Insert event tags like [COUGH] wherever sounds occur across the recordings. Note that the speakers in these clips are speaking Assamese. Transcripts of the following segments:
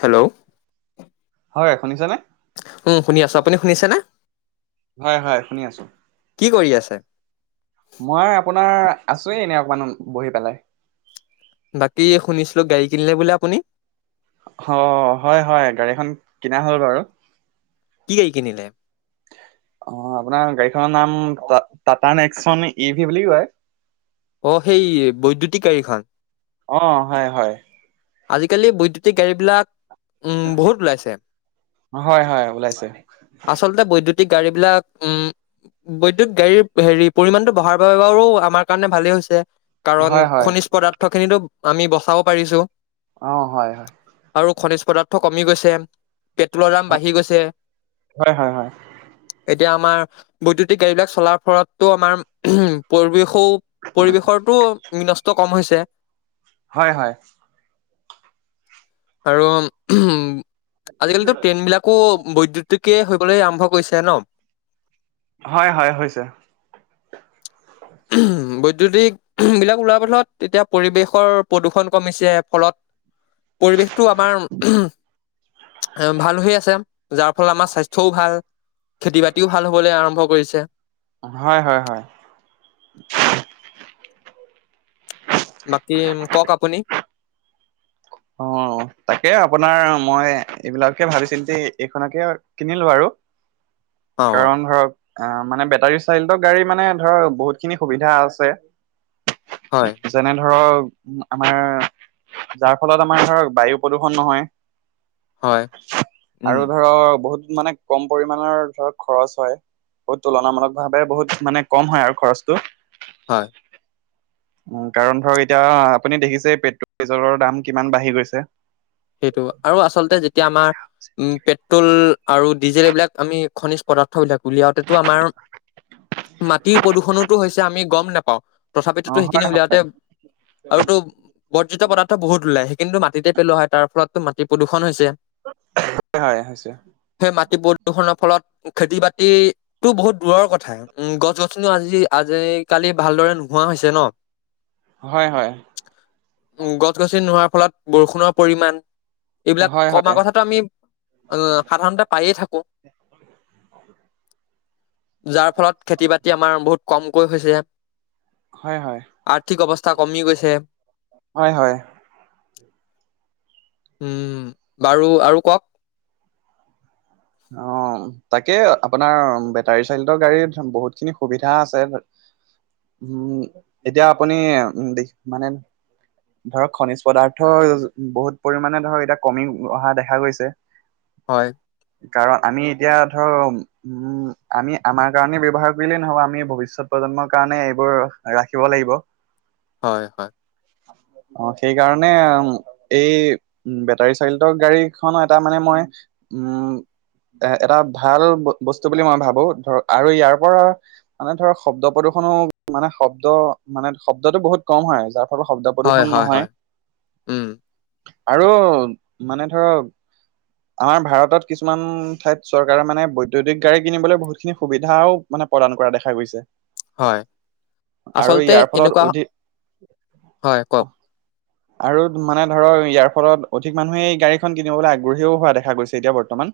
হেল্ল'। হয় শুনিছানে? উ শুনি আছো। আপুনি শুনিছেনে? হয় হয় শুনি আছো। কি কৰি আছে? মই আপোনাৰ আছোৱে এনেই অকমান বহি পেলাই। বাকী শুনিছিলো গাড়ী কিনিলে বোলে আপুনি অ হয় হয় গাড়ীখন কিনা হ'ল বাৰু। কি গাড়ী কিনিলে অ আপোনাৰ গাড়ীখনৰ নাম? উ টাটা নেকচন ই ভি বুলি কয়। অ সেই বৈদ্যুতিকাৰীখন? অ হয় হয়। আজিকালি বৈদ্যুতিক গাড়ী বিলাক উম বহুত ওলাইছে, হয় হয় ওলাইছে। আচলতে বৈদ্যুতিক [UNINTELLIGIBLE] গাড়ী বিলাক উম, বৈদ্যুত গাড়ী পৰিমাণ হেৰি বহাৰ বাবে বাৰো আমাৰ - ভালেই হৈছে। কাৰণ হয় হয় খনিজ পদাৰ্থ খিনিতো আমি বচাব পাৰিছো। অ হয় হয়। আৰু খনিজ পদাৰ্থ কমি গৈছে পেট্ৰলৰ দাম বাঢ়ি গৈছে। হয় হয় হয়। এতিয়া আমাৰ বৈদ্যুতিক গাড়ী বিলাক চলাৰ ফলতো আমাৰ উম পৰিৱেশো পৰিৱেশৰটো বিনষ্ট কম হৈছে হয় হয়। আৰু উম আজিকালিতো ট্ৰেইন বিলাকো বৈদ্যুতিকে হবলৈ আৰম্ভ কৰিছে ন? হয় হয় হৈছে। উম্হ বৈদ্যুতিক উমঃ বিলাক ওলোৱাৰ ফছত তেতিয়া পৰিৱেশৰ প্ৰদূষণ কমিছে ফলত পৰিৱেশটো আমাৰ [UNINTELLIGIBLE] এ ভাল হৈ আছে, যাৰ ফলত আমাৰ স্বাস্থ্যও ভাল। খেতি বাতিও ভাল হবলৈ আৰম্ভ কৰিছে। হয় হয় হয়। [UNINTELLIGIBLE] বাকী কওক আপুনি। অ তাকে আপোনাৰ মই এইবিলাকহে ভাবি চিন্তি এইখনকে কিনিলো আৰু। [INAUDIBLE] অ কাৰণ ধৰক, অ মানে বেটাৰী চাই গাড়ী মানে ধৰ বহুতখিনি সুবিধা আছে। হয় যেনে ধৰক আমাৰ যাৰ ফলত আমাৰ ধৰক বায়ু প্ৰদূ্ষণ নহয় হয় উম আৰু ধৰক বহুত মানে কম পৰিমানৰ ধৰক খৰচ হয়। বহুত তুলনামূলক ভাৱে বহুত মানে কম হয়। আৰু খৰচটো, [INAUDIBLE] কাৰণ ধৰক এতিয়া আপুনি দেখিছে পেট্ৰল ডিজেলৰ দাম কিমান বাঢ়ি গৈছে। সেইটো, আৰু আচলতে যেতিয়া আমাৰ উম পেট্ৰল আৰু ডিজেল এইবিলাক আমি খনিজ পদাৰ্থ বিলাক উলিয়াওঁতেতো আমাৰ মাটিৰ প্ৰদূষণটো হৈছে, আমি গম নেপাওঁ। অ তথাপিতোতো সেইখিনি হয় উলাওঁতে, হয় আৰু তোৰ বৰ্জিত পদাৰ্থ বহুত ওলাই, সেইখিনিতো মাটিতে পেলোৱা হয়। তাৰ ফলতো মাটি প্ৰদূ্ষণ হৈছে। হয় হৈছে সেই মাটি প্ৰদূষণৰ ফলত খেতি বাতিটো বহুত দূৰৰ কথা, উম গছ গছনিও আজি আজিকালি ভালদৰে ন নোহোৱা হৈছে ন। হয় হয় উ গছ গছনি নোহোৱাৰ ফলত বৰষুণৰ পৰিমান, এইবিলাক হয় কমা হয় কথাটো আমি, অ সাধাৰণতে পায়ে থাক অ যাৰ ফলত খেতি বাতি আমাৰ বহুত কমকৈ হৈছে। হয় হয় আৰ্থিক অৱস্থা কমি গৈছে। হয় হয়। উম বাৰু আৰু কওক। অ তাকে আপোনাৰ বেটাৰী চাইলটৰ গাড়ী বহুতখিনি সুবিধা আছে। উম এতিয়া আপুনি উম মানে ধৰক খনিজ পদাৰ্থ, বহুত পৰিমাণে ধৰক এতিয়া কমি অহা দেখা গৈছে। হয়। কাৰণ আমি এতিয়া ধৰ উম, আমি আমাৰ কাৰণে ব্যৱহাৰ কৰিলেই নহব আমি ভৱিষ্যত প্ৰজন্মৰ কাৰণে এইবোৰ ৰাখিব লাগিব। হয় হয়। অ সেইকাৰণে এই বেটাৰী চাইলটৰ গাড়ীখনো এটা মানে মই উম, [INAUDIBLE] এ এটা ভাল বস্তু বুলি মই ভাবো, ধৰ আৰু ইয়াৰ পৰা মানে ধৰক শব্দ প্ৰদূষনো মানে শব্দ মানে শব্দতটো বহুত কম হয় যাৰ শব্দ হয় প্ৰদূষণ হয় হয় নহয়। উম, আৰু মানে ধৰক আমাৰ ভাৰতত কিছুমান ঠাইত চৰকাৰে মানে বৈদ্যুতিক গাড়ী কিনিবলৈ বহুতখিনি সুবিধাও মানে প্ৰদান কৰা দেখা গৈছে। হয়। আৰু আচলতে ইয়াৰ ফলত এনেকুৱা অধিক হয় কওক আৰু মানে ধৰা ইয়াৰ ফলত অধিক মানুহে গাড়ীখন কিনিবলৈ আ গঢ়িও হোৱা দেখা গৈছে এতিয়া বৰ্তমান।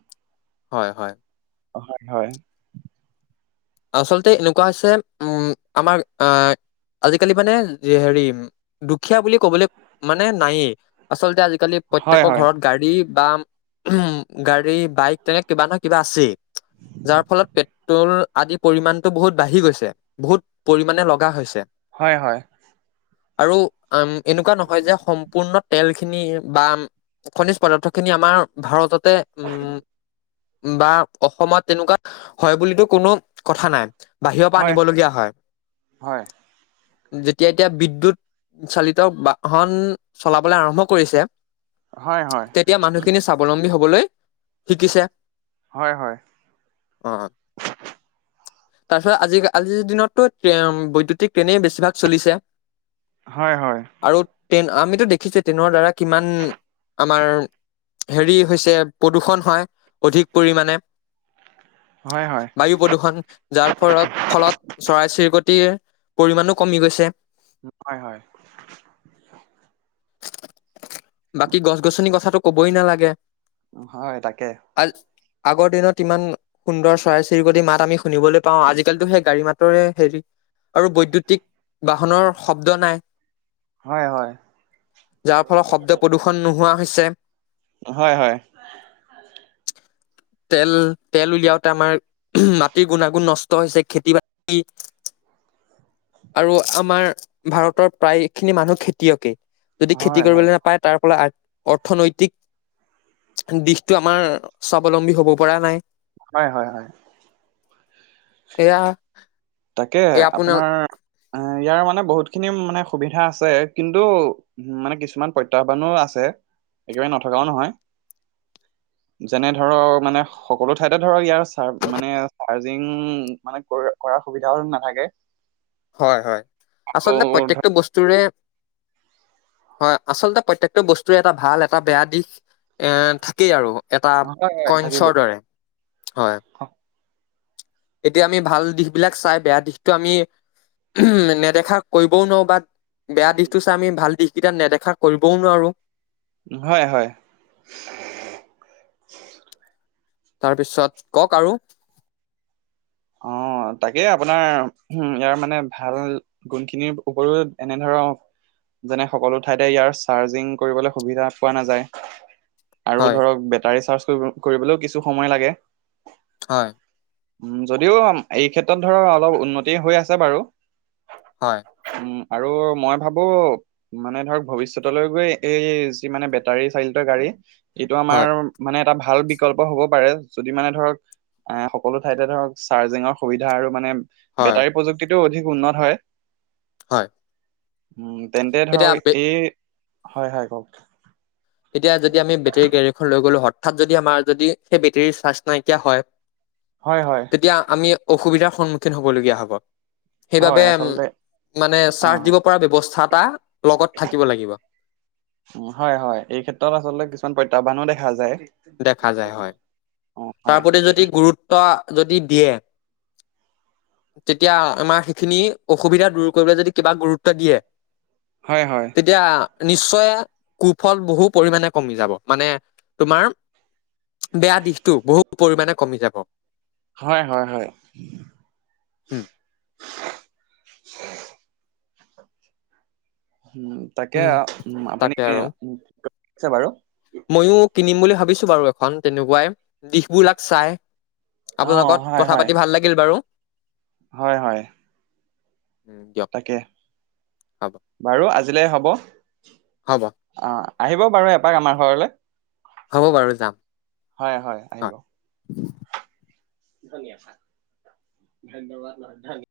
হয় হয়। হয় হয়। আচলতে এনেকুৱা হৈছে উম আমাৰ আহ আজিকালি মানে হেৰি দুখীয়া বুলি কবলে মানে নায়েই, আচলতে আজি কালি হয় প্ৰত্যেকৰ হয় ঘৰত গাড়ী। বা উ গাড়ী বাইক তেনেকে কিবা নহয় কিবা আছেই। যাৰ ফলত পেট্ৰল আদি পৰিমণতটো বহুত বাঢ়ি গৈছে বহুত পৰিমণে লগা হৈছে। হয় হয়। আৰু উ এনেকুৱা নহয় যে সম্পূৰ্ণ তেল খিনি বা খনিজ পদাৰ্থ খিনি আমাৰ ভাৰততে উম বা অসমত তেনেকুৱা হয় বুলিতো কোনো কথা নাই বাহিৰৰ পৰা হয় আনিবলগীয়া হয়। হয় যেতিয়া এতিয়া বিদ্যুৎ চালিত বাহন চলাবলৈ আৰম্ভ কৰিছে। হয় হয় তেতিয়া মানুহখিনি স্বাৱলম্বী হবলৈ শিকিছে। হয় হয়। [INAUDIBLE] অ তাৰপিছত আজি আজিৰ দিনততো বৈদ্যুতিক ট্টেইনেই বেছিভাগ চলিছে হয় হয়। আৰু ট্ৰেইন আমিতো দেখিছো ট্ৰেইনৰ দ্বাৰা কিমান আমাৰ হেৰি হৈছে, প্ৰদূষণ হয় অধিক পৰিমানে। হয় হয়। যাৰ ফলত ফলত চৰাই চিৰিকটিৰ পৰিমানো কমি গৈছে। ন হয়। বাকী গছ গছনিৰ কথাটো কবই নালাগে হয় তাকে। আ আগৰ দিনত ইমান সুন্দৰ চৰাই চিৰিকটি মা আমি শুনিবলৈ পাও আজিকালিতো সেই গাড়ী মাতৰে হেৰি আৰু বৈদ্যুতিক বাহনৰ শব্দ নাই হয় হয় যাৰ ফলত শব্দ প্ৰদূষণ নোহোৱা হৈছে হয় হয় তেল তেল উলিয়াওতে আমাৰ ম - খেতি গুণাগুণ নষ্ট হৈছে, খেতি বাতি আৰু আমাৰ ভাৰতৰ প্ৰায় খিনি মানুহ খেতিয়কে যদি খেতি হয় হয় কৰিবলৈ নাপায় তাৰ ফলত অৰ্থনৈতিক দিশটো আমাৰ স্বাৱলম্বী হব পৰা নাই। হয় হয় হয়। এয়া। তাকে আপোনাৰ অ ইয়াৰ মানে বহুত খিনি মানে সুবিধা আছে। কিন্তু মানে কিছুমান প্ৰত্যাহ্বানো আছে। একেবাৰে নথকাও নহয়। [INAUDIBLE] যেনে ধৰক মানে সকলো ঠাইতে ধৰক ইয়াৰ চ মানে চাৰ্জিং মানে কৰা সুবিধাও নাথাকে। হয় হয়। আকৌ আচলতে ধৰ প্ৰত্যেকটো বস্তুৰে, হয়। আচলতে প্ৰত্যেকটো বস্তুৰে এটা ভাল এটা বেয়া দিশ এ থাকেই আৰু। এটা হয়, হয় কইন্ছৰ থাকিবই। দৰে হয় এতিয়া আমি ভাল দিশ বিলাক চাই বেয়া দিশতটো আমি উম নেদেখা। কৰিবও নোৱাৰোঁ বা বেয়া দিশটো চাই আমি ভাল দিশকেইটা নেদেখা কৰিবও নোৱাৰোঁ। হয় হয়। তাৰপিছত কওক আৰু অ তাকে আপোনাৰ উ ইয়াৰ মানে ভাল গুণ খিনিৰ ওপৰিও এনেধৰৰ। যেনে সকলো ঠাইতে ইয়াৰ চাৰ্জিং কৰিবলৈ সুবিধা পোৱা নাযায় আৰু হয় ধৰক বেটাৰী চাৰ্জ কৰিবলৈও কিছু সময় লাগে হয় উম যদিও এই ক্ষেত্ৰত ধৰ অলপ উন্নতি হৈ আছে বাৰু হয় উম আৰু মই ভাবো মানে ধৰক ভৱিষ্যতলৈ গৈ এই যি মানে বেটাৰী চালিত গাড়ী এইটো আমাৰ হয় মানে এটা ভাল বিকল্প হব পাৰে যদি মানে ধৰক এ সকলো ঠাইতে ধৰক চাৰ্জিঙৰ সুবিধা আৰু মানে হয় বেটাৰী প্ৰযুক্তিটোও অধিক উন্নত হয় হয় উম তেন্তে এতিয়া ধৰক বে- এই হয় হয় কওক। এতিয়া যদি আমি বেটেৰী গাড়ীখন লৈ গলো, হঠাৎ যদি আমাৰ যদি সেই বেটেৰীৰ চাৰ্জ নাইকিয়া হয়। হয় হয় তেতিয়া আমি অসুবিধাৰ সন্মুখীন হব লগীয়া হব হয় সেইবাবে আচলতে মানে অ চাৰ্চ দিব হয় পৰা ব্যৱস্থা এটা, লগত থাকিব লাগিব তত আচলতে কিছুমান প্ৰত্যাহ্বানো দেখা যায়। দেখা যায় হয় অ তাৰ হয় প্ৰতি যদি গুৰুত্ব যদি দিয়ে তেতিয়া আমাৰ সেইখিনি অসুবিধা দূৰ কৰিবলৈ যদি কিবা গুৰুত্ব দিয়ে হয় হয় তেতিয়া, নিশ্চয় কুফল বহু পৰিমণে কমি যাব। মানে তোমাৰ, বেয়া দিশটো বহু পৰিমানে কমি যাব। হয় হয় হয়। উম উম তাকে, উম আপুনি তাকে আৰু [UNINTELLIGIBLE] বাৰু। ময়ো কিনিম বুলি ভাবিছো বাৰু এখন। তেনেকুৱাই, দিশবিলাক চাই। আপোনাৰ অ', লগত হয়, কথা হয়, পাতি ভাল লাগিল বাৰু! হয়, হয়, উম, দিয়ক তাকে, হ'ব বাৰু আজিলৈ হ'ব। হ'ব আ আহিব বাৰু এপাক আমাৰ ঘৰলে, হ'ব বাৰু যাম হয় হয় অ আহিব। ধনী আছা। ধন্যবাদৰ ধন